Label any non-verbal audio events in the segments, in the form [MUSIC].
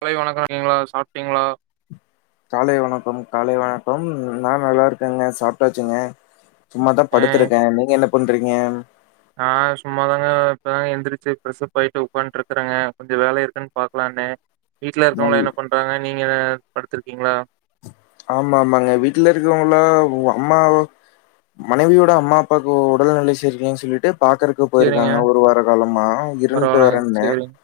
காலை வணக்கம்க்கீங்களா சாப்டீங்ளா காலை வணக்கம் காலை வணக்கம் நா நல்லாருக்கேங்க சாப்டாச்சுங்க சும்மாதா ஆ படுத்துருக்கே நீங்க என்ன பண்றீங்க நா சும்மாதாங்க இப்பதங்க எந்துருச்சு ஃப்ரஷப்பாயிட்டு உக்காட்டுருக்கறேங்க கொஞ்சோ வேல இருக்குன்னு பாக்கலான்னு வீட்ல நல் இருக்கவங்களா என்ன பண்றாங்க நீங்க என்ன படுருத்திருக்கீங்களா ஆமாமாங்க வீட்ல இருக்குறவங்கள அம்மாவோ மனைவியோட அம்மா அப்பாவுக்கு உடல் நெலை செரி இருக்கேன்னு சொல்லிட்டு பாக்குறக்கு க்கு சேரிங்க போயிருக்காங்க ஒரு வாரோ காலமா இருன்ட்டு பரவால்லங்க வரேன்னு சேரிங்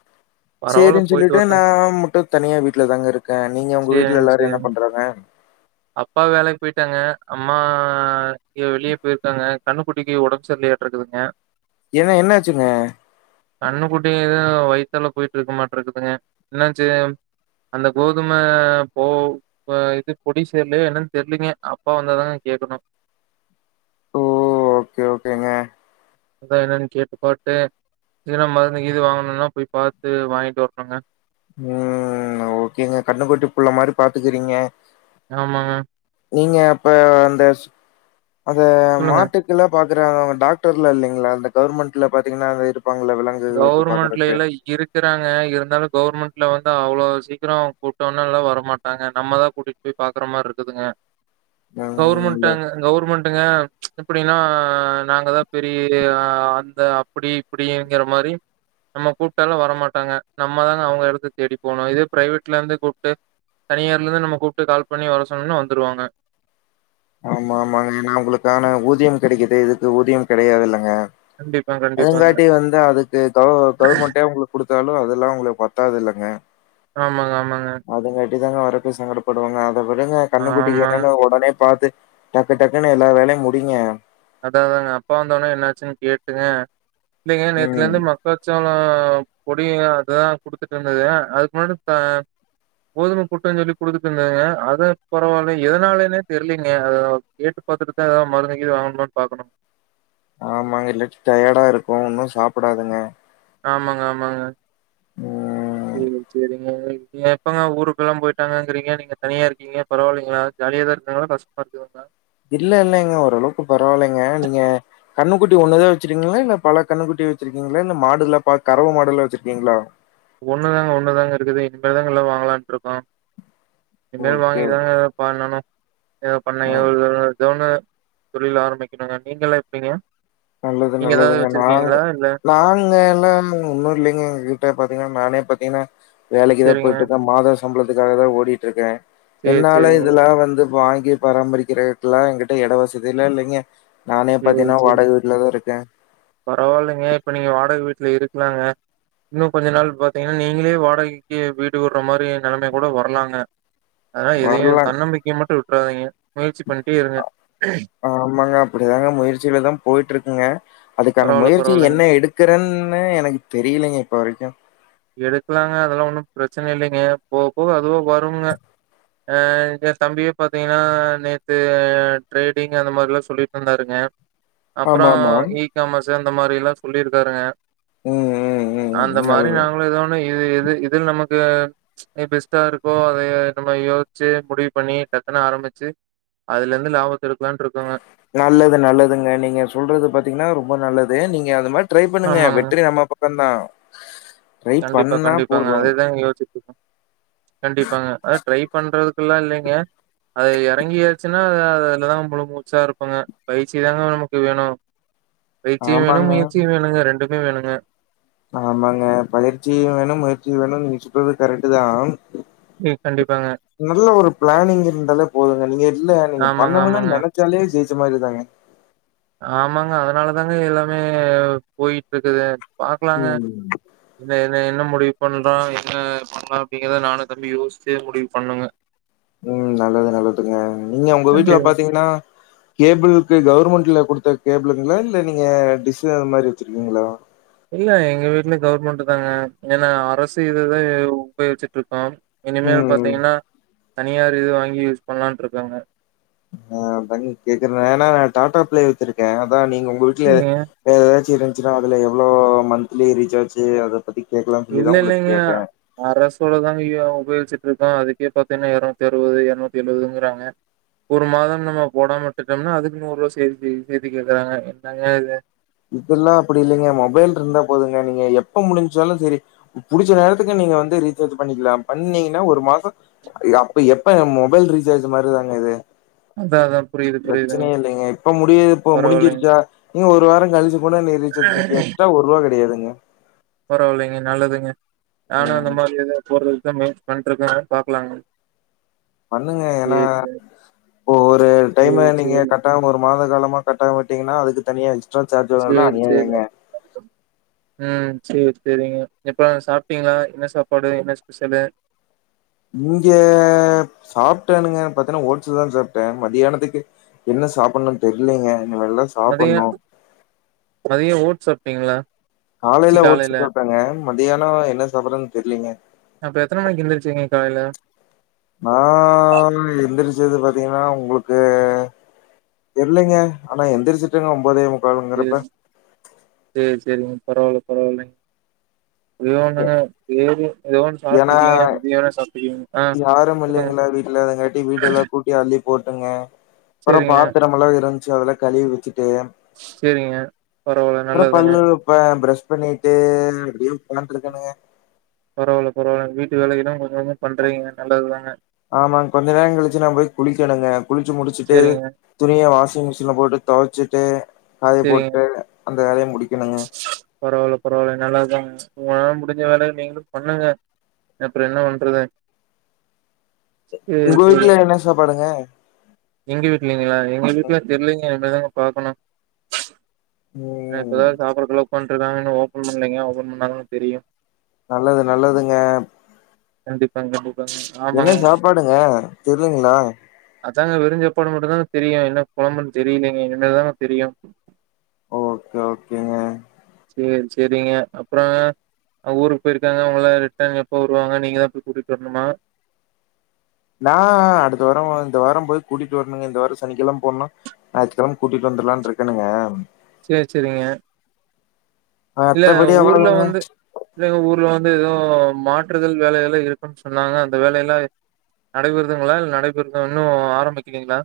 பரவால்ல சேரின்னு போயிட்டு சொல்லிட்டு நா வரட்டுங்க மட்டு தனியா வீட்ல தாங்க இருக்கே நீங்க உங்க வீட்ல சேரிங்க எல்லாரு என்ன சேரிங் பண்றாங்க அப்பா வேலைக்கி போயிட்டாங்க அம்மா வெளியே போயிருக்காங்க கன்னுக்குட்டிக்கி ஒடம்பு செர்லையாட்டுருகுதுங்க ஏங்க என்னாச்சுங்க கன்னுக்குட்டி எதுவு வயித்தால போயிட்டு ருக்க மாட்டுருக்குதுங்க என்னச்சு அந்த கோ இன்னும போ இது பொடி சேர்லயா என்னன்னு தெரியலீங்க அப்பா வந்தாதாங்க கேக்கணு சேர் ஓகேங்க அதா என்னான்னு கேட்டுப்போட்டு ஏன்னா மருந்துக்கு இது வாங்கணுன்னா போய் பாத்து வாங்கிட்டு வரட்டுங்க ம் ஓகேங்க கன்னுக்குட்டி புள்ள மாதிரி பாத்துக்குறீங்க ஆமாங்க நீங்க அப்ப அந்த சு அந்த சொல்லுங்க. மாட்டுக் குள்ள பாக்கறாங்க டாக்டர் இல்லேலைங்களா கவர்மெண்ட்ல பாத்தீங்கனா இருப்பாங்கள விலங் கவர்மெண்ட்லேல்லா இருக்கு குறாங்க இருந்தாலு கவுவர்மெண்ட்ல வந்து அவ்ளோ சீக்கிரோ கூட்டோன்னல்லா வரமாட்டாங்க நம்மதா கூட்டிட் டி பாக்கற மாரி இருக்குதுங்க ம் கவர்மெண்ட் ஆமா. கவுர்மெண்ட்டுங்க இப்பிடின்னா நாங்கதா பெரிய அந்த அப்பிடி இப்பிடி ங்குற மாரி நம்ம கூப்ட்டாலு வரமாட்டாங்க நம்ம தாங்க அவங்க எடுத்து தேடி போணு இதே பிரைவேட்லருந்து கூப்ட்டு தனியார்லருந்து நம்ம கூப்ட்டு கால் பண்ணி வர சொன்னா வந்துருவாங்க ஆமாமாங்க ஏன்னா அவுங்களுக்கான ஊதியோ கெடைக்குது இதுக்கு ஊதியம் கெடையாதுல்லங்க கண்டிப்பா, கண்டிப்பாங்க. அதுங்காட்டி வந்து அதுக்கு க கவர்மெண்டே உங்களுக்கு குடுத்தாலு அதெல்லா உங்களுக்கு பத்தாதுல்லைங்க ஆமாங்க ஆமாங்க அதுங்காட்டி தாங்க வரப்பே சங்கடப்படுவாங்க அத விடுங்க கன்னுக்குட்டிக்கு ஆமாங்க. என்னென்னு ஒடனே பாத்து டக்கு டக்குன்னு எல்லா வேலையு முடியுங்க அதாதாங்க அப்பா வந்தோன்னே என்னாச்சுன்னு கேட்டுங்க இல்லைங்க ம். நேத்துலருந்து மக்காச்சோளோ பொடி அதுதாங்க குடுத்துட்டு இருந்தது அதுக்கு முன்னாடி த போதும புட்டுன் சொல்லி குடுத்துட்டு இருந்தேங்க அது பரவாயில்ல எதனாலனே தெரிலீங்க அததா கேட்டுப்பாத்துட்டுதா ஏதாது மருந்துகிருந்து வாங்கணுன்னு பாக்கணு ஆமாங்க இல்லாட்டி டயர்டா இருக்கு ஒன்னு சாப்புடாதுங்க ஆமாங்க ஆமாங்க ம். சேரிங்க சேரிங்க வெக்கயே இப்பங்க ஊருக்குல்லாம் போயிட்டாங்கிறிங்க நீங்க தனியா இருக்கீங்க பரவால்லைங்ளா ஜாலியா தா இருக்காங்களா கஷ்டமாருக்குதுங்ளா இல்ல இல்லங்க ஓரளவுக்கு பரவால்லைங்க நீங்க கன்னுக்குட்டி ஒன்னுதா வச்சிருக்கீங்களா இல்ல பல கன்னுக்குட்டி வச்சிருக்கீங்களா இல்ல மாடுல்லா ப கரவ மாடுல்லா வச்சிருக்கீங்களா ஒண்ணுதாங்க ஒன்னுதாங்க இருக்குது இனிமேல்தாங்க எல்லா வாங்கலான்ட்டுருக்கோ இனிமேல் ஓகே. வாங்கி தாங்க பண்ணனு எதாத் அ பண்ணயோ இல்ல எதோ ஒன்னு தொழில் ஆரம்பிக்கணுங்க நீங்களா எப்பிடிங்க நல்லது நல்லதுங்க நாங் இல்ல நாங்க எல்லா இன்னு இல்லைங்க எங்க கிட்ட பாத்தீங்கன்னா நானே பாத்தீங்கன்னா வேலைக்கு தா சரிங்க. போயிட்டுக்கே மாத சம்பளத்துக்காக தா ஓடிட்டு இருக்கே சரி, என்னால சரிங்க. இதெல்லா வந்து வாங்கி பராமரிக்கிறக்கல்லா என்கிட்ட எட வசதியில இல்லைங்க நானே பாத்தீங்கன்னா வாடகை வீட்ல தா இருக்கே பரவாயில்லைங்க இப்ப நீங்க வாடகை வீட்ல இருக்கலாங்க இன்னு கொஞ்ச நாள் பாத்தீங்கன்னா நீங்களே வாடகைக்கு வீடு உடுற மாரி நெலைமை கூட வரலாங்க அதலா எதையு வரலாம் தன்னம்பிக்கையை மட்டு விட்றாதீங்க முயற்ச்சி பண்ணிட்டே இருங்க ஆமாங்க அப்டிதாங்க முயற்சியிலதா போயிட்டு இருக்குங்க அதுக்கான பரவால்ல, முயற்சி பரவாயில்லங்க. என்ன எடுக் கிறேன்னு எனக்கு தெரியலங்க இப்போ வரைக்கு எடுக்கலாங்க அதெல்லா ஒன்னும் பிரச்சனை இல்லைங்க போக போக அதுவோ வரும்ங்க அ எ தம்பிய பாத்தீங்கன்னா நேத்து ட்ரேடிங் அந்த மாரிலா சொல்லிட்டு இருந்தாருங்க அப்பற ஆமாமா. ஈகாமஸ்ஸு அந்த மாரில்லா சொல்லிருக்காருங்க ம் ம் ம் அந்த ம் நல் மாரி நாங்களு எத ஒண்ண இது இது இதுல நமக்கு எ பெஸ்ட்டா இருக்கோ அதை நம்ம யோசிச்சு முடிவு பண்ணி டக்குனு ஆரம்பிச்சு அதுல இருந்து லாபத்த எடுக்கலான்னுட்டு இருக்கங்க நல்லது நல்லதுங்க நீங்க சொல்றது பாத்தீங்கன்னா ரொம்ப நல்லது நீங்க அது மா ட்ரை பண்ணுங்க ஆமாங்க. வெற்றி நம்ம பக்க தா கண்டிப்பா கண்டிப்பாங்க அதேதா யோசிச்சி இருக்கோம் கண்டிப்பாங்க அத ட்ரை பண்றது அப்பில்லா இல்லைங்க அது எறங்கியாச்சுன்னா அதுலதா முழு மூச்சா இருப்பங்க பயிற்சி தாங்க நமக்கு வேணு பயிற்சியும் வேணும் ஆமாங்க, முயற்சியும் வேணுங்க ரெண்டுமே வேணுங்க ஆமாங்க பயிற்சியு வேணும் முயற்சியு வேணும்னு நீங்க சொல்றது கரெக்ட் தா ம் கண்டிப்பாங்க. நல்ல ஒரு பிளானிங் இருந்தாலே போதுங்க நீங்க இல்ல நீங்க ஆமாங்க, பண்ண வேனான்னு ஆமாங்க. நெனைச் சாளே ஜெய்ச்ச மாரி தாங்க ஆமாங்க அதனால தாங்க எல்லாமே போயிட்டு இருக்குது பாக்கலாங்க ம் என்ன என்ன என்ன முடிவு பண்றோ என்ன பண்ணலா அப்டிங்கறத நானு தம்பி யோசிச்சு முடிவு பண்ணுங்க ம் நல்லது நல்லதுங்க நீங்க உங்க வீட்ல கண்டி பாத்தீங்கன்னா கேபிளுக்கு கவர்மெண்ட்ல குடுத்த கேபிளுங்களா இல்ல நீங்க டிசு அந்த மாரி வச்சிருக்கீங்களா இல்ல எங்க வீட்லயு கவுவர்மெண்ட் தாங்க ஏன்னா அரசு இதுதா உபயோகிச்சிட்டு இருக்கோ இனிமேல் ம். பாத்தீங்கன்னா தனியார் இது வாங்கி யூஸ் பண்ணலாண்டு இருக்கங்க ஆ பன்னி கேக்குறே ஏன்னா நான் டாடா ப்ளே வச்சிருக்கே அதா நீங்க உங்க வீட்ல சரிங்க. ஏதாச்சு இருந்துச்சுன்னா அதுல எவ்வளோ மந்த்லி ரீசார்ஜு அத பத்தி கேட்கலாம்னு சொல்லிதான் உங்களுக்கு கேட்டே அரசோடதா உபயோச்சிட்டு இருக்கே அதுக்கே பாத்தீங்கன்னா எரநூத்தி அறுபது எரநூத்தி எழுபதுங்கறாங்க ஒரு மாதம் நம்ம போடாம விட்டுட்டோம்னா அதுக்கு நூறுவ சேத்து சேத்து கேக்குறாங்க என்னங்க இது இப்பல்லா அப்டி இல்லைங்க மொபைல் இருந்தா போதுங்க நீங்க எப்ப முடிஞ்சாலு சரி புடிச்ச நேரத்துக்கு நீங்க வந்து ரீசார்ஜ் பண்ணிக்கலா பண்ணீங்கன்னா ஒரு மாசம் அப்ப எப்ப மொபைல் ரீசார்ஜ் மாரி தாங்க இது அதான் அதான் புரியுது புரியுதுங்க. பிரச்சனையே இல்லைங்க இப்ப முடிய இப்ப பரவாயில்லைங்க. முடிஞ்சிருச்சா நீங்க ஒரு வாரம் கழிச்சு கூட [UNINTELLIGIBLE] [UNINTELLIGIBLE] நீ பண்ணிக்க எக்ஸ்ட்ரா ஒருபா கெடையாதுங்க பரவாயில்லைங்க நல்லதுங்க நானு அந்த ம் மாரியே தா போறதுக்குதா முயற்சி பண்ணிட்டு இருக்கங்க பாக்கலாங்க பண்ணுங்க ஏன்னா ஒரு டைம் சரி, நீங்க சரிங்க. காட்டாம ஒரு மாத காலமா கட்டாம விட்டீங்கன்னா அதுக்கு தனியா சார்ஜ் வரும்ல சேரி அநியாயங்க சேரிங்க ம் சேரி சேரிங்க எப்ப சாப்பிட்டீங்களா என்ன சாப்பாடு என்ன ஸ்பெஷலு இங்க சாப்ட்டேனுங்க பாத்தீன்னா ஓட்ஸ் தா சாப்ட்ட மதியானத்துக்கு என்ன சாப்பணுன் தெர்லைங்க இனிமல் தா மதிய சாப்புட்ணு மதியோ ஓட்ஸ் சாப்டீங்ளா காலைல ஓட்ஸ்சு சாப்டங்க மதியானோ என்ன சாப்பரன் தெர்லீங்க அப்ப எத்தன மணிக்கு எந்திருச்சிங்க காலைல நான் எந்திரிச்சது பார்த்தீங்கன்னா உங்களுக்கு தெர்லைங்க ஆனா எந்திரிச்சுட்டங்க ஒன்பதே சேர் சேர் செரிங்க பரவாயில்ல பரவால்லைங் அதுவே எ ஒன்னுங்க பேரு ஏன்னா ஆ. யாரும் சொல்லுங்க. இல்லைங்களா வீட்ல வரங்காட்டி வீடு எல்லா கூட் டி அள்ளி போட்டுங்க அப்புறோ சரிங்க, பாத்தரமல்லா இருந்ச்சு அதெல்லா கழுவி வச்சுட்டு செரிங்க பரவால்ல நல்லதுங்க இப்ப ப்ரஷ் பண்ணிட்டு அப்டியே உட்காந்துட்ருக்கனுங்க பரவால்ல பரவால்ல வீட்டு வேலைகளா கொஞ்சோ பண்றீங்க நல்லது தாங்க ஆமாங் கொஞ்ச நேர கழிச்சு நா போய் குளிக்கணுங்க குளிச்சு முடிச்சுட்டு சரிங்க, துணிய வாஷிங் மிஷின்ல போட்டு தொவச்சிட்டு காய சரிங்க. போட்டு அந்த வேலையு முடிக்கணுங்க பரவால்ல பரவால்ல நல்லது தாங்க உங்களால முடிஞ்ச வேல நீங்களு பண்ணுங்க அப்புற என்னா பண்றது சரி, உங்க சரி. வீட்ல என்ன சாப்பாடுங்க எங்க வீட்லைங்களா எங்க வீட்ல தெர்லிங்க இனிமே தாங்க பாக்கணு ம் அ இப்பதா சாப்பாடுகுள்ள உக்கான்ட்ருக்காங்க இன்னு ஒபன் பண்லைங்க ஓபன் பண்ண தாங்க தெரியு நல்லது நல்லதுங்க கண்டிப்பாங் கண்டிப்பாங்க என்ன ஆமாங்க. சாப்பாடுங்க தெர்லிங்ளா அதாங்க வெறு சாப்பாடு மட்டு தாங்க தெரியு என்ன கொழம்புன் தெரிலைங்க இனிமேல் தா தெரியு ஓகே ஓகேங் சேர் செரிங்க அப்புறங்க அவுங்க ஊருக்கு போயிருக்காங்க அவங்ள ரிட்டர்ன் எப்போ வருவாங்க நீங்க தா போய் கூட்டிட் வர்ணுமா நா அடுத்த வாரோ இந்த வாரம் போய் கூட்டிட் வர்ணுங்க இந்த வாரோ சனிக்கிழம போன்னா ஞாயித்கிழம கூட்டிட் வந்துர்லான் இருக்கனுங்க சேர் செரிங்க இல்ல மத்தபடி ஊர்ல அவ்ளோதாங்க வந்து இல்லங்க ஊர்ல வந்து ஏதோ மாற்றுதல் வேலைகள்ல இருக்குன் சொன்னாங்க அந்த வேலை எல்லா நடைபெறுதுங்ளா இல்ல நடைபெறுது இன்னு ஆரம்பிக்ளீங்ளா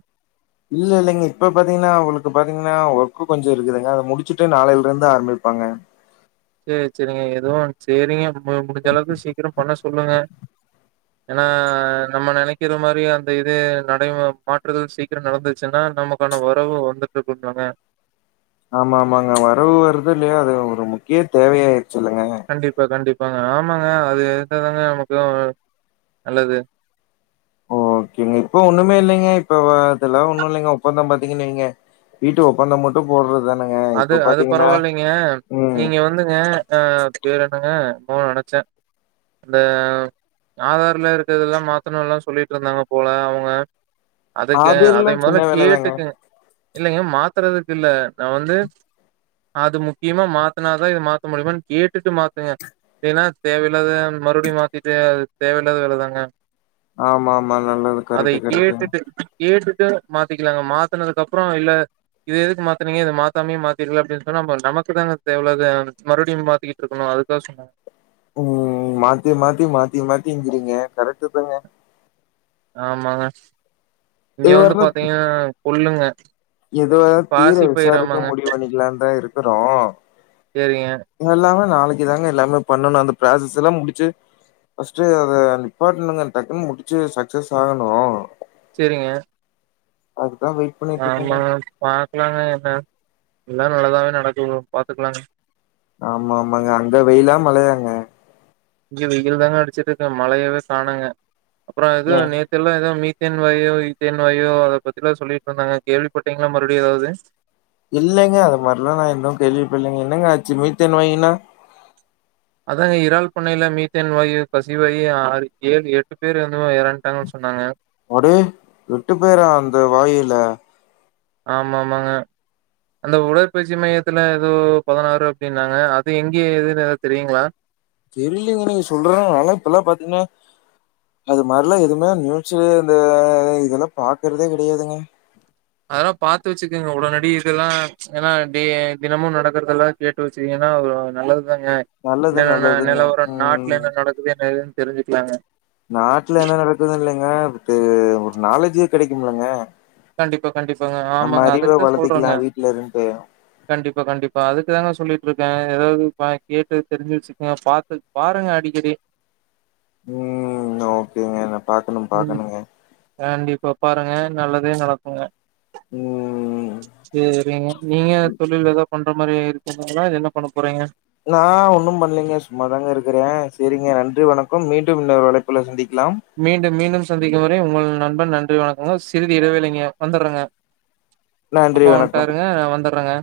இல்ல இல்லைங்க இப்ப பாத்தீங்கன்னா அவுங்களுக்கு பாத்தீங்கன்னா ஒர்க்கு கொஞ்சோ இருக்குதுங்க அத முடிச்சுட்டு நாளையில் இருந்து ஆரம்பிப்பாங்க சேர் செரிங்க எதுவு செரிங்க முடிஞ்ச அளவுக்கு சீக்கிரம் பண்ண சொல்லுங்க ஏன்னா நம்ம நெனைக்கிற மாரி அந்த இது நடை மாற்றுதல் சீக் கிர நடந்துச்சுன்னா நமக்கான வரவு வந்துட்ருக்கும் இல்லங்க ஆமா ஆமாங்க வரவு வருதோ இல்லையோ அது ஒரு முக்கிய தேவையாயிடுச்சு இல்லங்க கண்டிப்பா கண்டிப்பாங்க ஆமாங்க அது இருந்த தாங்க நமக்கு நல்லது ஓகேங்க இப்ப ஒண்ணுமே இல்லைங்க இப்ப அதெல்ல ஒன்னு இல்லைங்க ஒப்பந்தா பாத்தீங்க நீங்க வீட்டு பண மட்டு போட்றது தானுங்க அது இப்போ அது பாத்தீங்கன்னா பரவாயில்லைங்க. ம் நீங்க வந்துங்க ஆ பேரு என்னங்க என்னமோ நெனச்ச இந்த ஆதார்ல இருக்கதெல்லா மாத்துணு எல்லா சொல்லிட்ருந்தாங்க போல அவுங்க அதுக்கு அதை அதெல்லா மொதல்ல சின்ன வேலதாங்க கேட்டுக்குங்க இல்லங்க மாத்துறதுக்கு இல்ல நா வந்து அது முக்கியமா மாத்தினாதா இது மாத்த முடியுமான்னு கேட்டுட்டு மாத்துங்க ஏன்னா தேவையில்லாத மறுபடியு மாத்திட்டு அது தேவையில்லாத வேலதாங்க ஆமா ஆமா நல்லது அதை கரெக்ட் கரெக்ட்ங் கேட்டுட்டு கேட்டுட்டு மாத்திக்கலாங்க மாத்தினது அப்றோ இல்ல இது எதுக்கு மாத்த த்தனைங்க இது மாத்தாமே மாத்திருக்கலா அப்டின்னு சொன்னா நம்மக்குதாங்க தேவ இல்லாதா மறுபடியு மாத்திகிட்டு இருக்கணு அதுக்காக சொன்னாங்க ம் மாத்தி மாத்தி மாத்தி மாத்தி இங்கிறீங்க கரெக்ட் தாங்க ஆமாங்க இங்க இது வந்து பாத்தீங்கன்னா கொல்லுங்க எது தீர விசாரிக்க முடிவு பண்ணிக்கலா தா இருக்கிறோ சேரிங்க எல்லாமே நாளிக்கி தாங்க எல்லாமே பண்ணணு அந்த ப்ராசஸ் எல்லா முடிச்சு ஃபஸ்ட்டு அத நிப்பாட்டனுங்க டக்குன்னு முடிச்சு சக்சஸ் ஆகணு சேரிங்க அதுதா வெயி ஆமா பாக்கலாங்க என்ன எல்லா நல்லதாவே நடக்கு பாத்துக்கலாங்க ஆமா ஆமாங்க அந்த வெயிலா மழையாங்க இங்க வெயில் தாங்க அடிச்சிட்டு இருக்கு மழையவே கானங்க அப்றோ இது ஏன்? நே ல்லா ஏதோ மீத்தேன் வாயு ஈத்தேன் வாயு அத பத்திலா சொல்லிட்டு இருந்தாங்க கேள்விப்பட்டீங்களன்னா மறுபடியு ஏதாவது இல்லங்க அது மாதிரிலா நா இன்னு கேள்விப்பட்லங்க என்னங்க ஆச்சு மீத்தேன் வாயுனா அதாங்க இறால் பண்ணையில மீத்தேன் வாயு கசிவாயி ஆறு ஏழு எட்டு பேர் வந்து எறட்டாங்கன்னு சொன்னாங்க அட எட்டு பேரா அந்த வாயுல ஆமா ஆமாங்க அந்த உடற்பயிற்சி மையத்துல ஏதோ பதினாறு அப்டின்னாங்க அது எங்க ஏதுன்னு எதா தெரியுங்களா தெரியலீங்க நீங்க சொல்றனாலா நால்லா இப்பல்லா பாத்தீங்கன்னா அது மாதிரிலா எதுவுமே நூச்சே இந்த இதெல்லா பாக்குறதே கெடையாதுங்க அதெல்லா பாத்து வெச்சுக்கங்க உடனடி இதெல்லா ஏன்னா டே தினமு நடக்கறதெல்லா கேட்டு வெச்சக்கீங்கன்னா ஒரு நல்லதுதாங்க நல்லது என்னன்ன நல்லதுங்க. நிலவரோ நாட்டுல ம். என்ன என்ன எது தெரிஞ்சுக்கலாங்க நாட்டுல என்ன நடக்குது இல்லங்க ஒரு நாலேஜே கெடைக்குமல்லங்க கண்டிப்பா கண்டிப்பாங்க ஆமாங்க அதுக்குதா வளர்த்திக்கலா சொல்றங்க வீட்ல இருந்துட்டு கண்டிப்பா கண்டிப்பா அதுக்கு தாங்க சொல்லிட்டு இருக்கே ஏதாவது கேட்டு தெரிஞ்சு வெச்சுக்க பாத்து பாருங்க அடிக்கடி ம் ஓகேங்க நா பாக்கணு ம். பாக்கணுங்க கண்டிப்பா பாருங்க நல்லதே நடக்குங்க ம் சேரிங்க நீங்க தொழில் எதோ பண்ற மாரி இருக்குங்களா இல்ல என்ன பண்ண போறீங்க நா ஒன்னும் பண்ணலீங்க சும்மாதாங்க இருக்கிறே சேரிங்க நன்றி வணக்கம் மீண்டும் இன்னொரு அழைப்புல சந்திக்கலாம் மீண்டும் மீண்டும் சந்திக்கும் வரை உங்கள் நண்பன் நன்றி வணக்கங்க சிறிது இடைவேளைங்க வந்தறங்க [INAUDIBLE] அப்பா வணக்கம் வன்ட்டாருங்க நா வந்தறங்க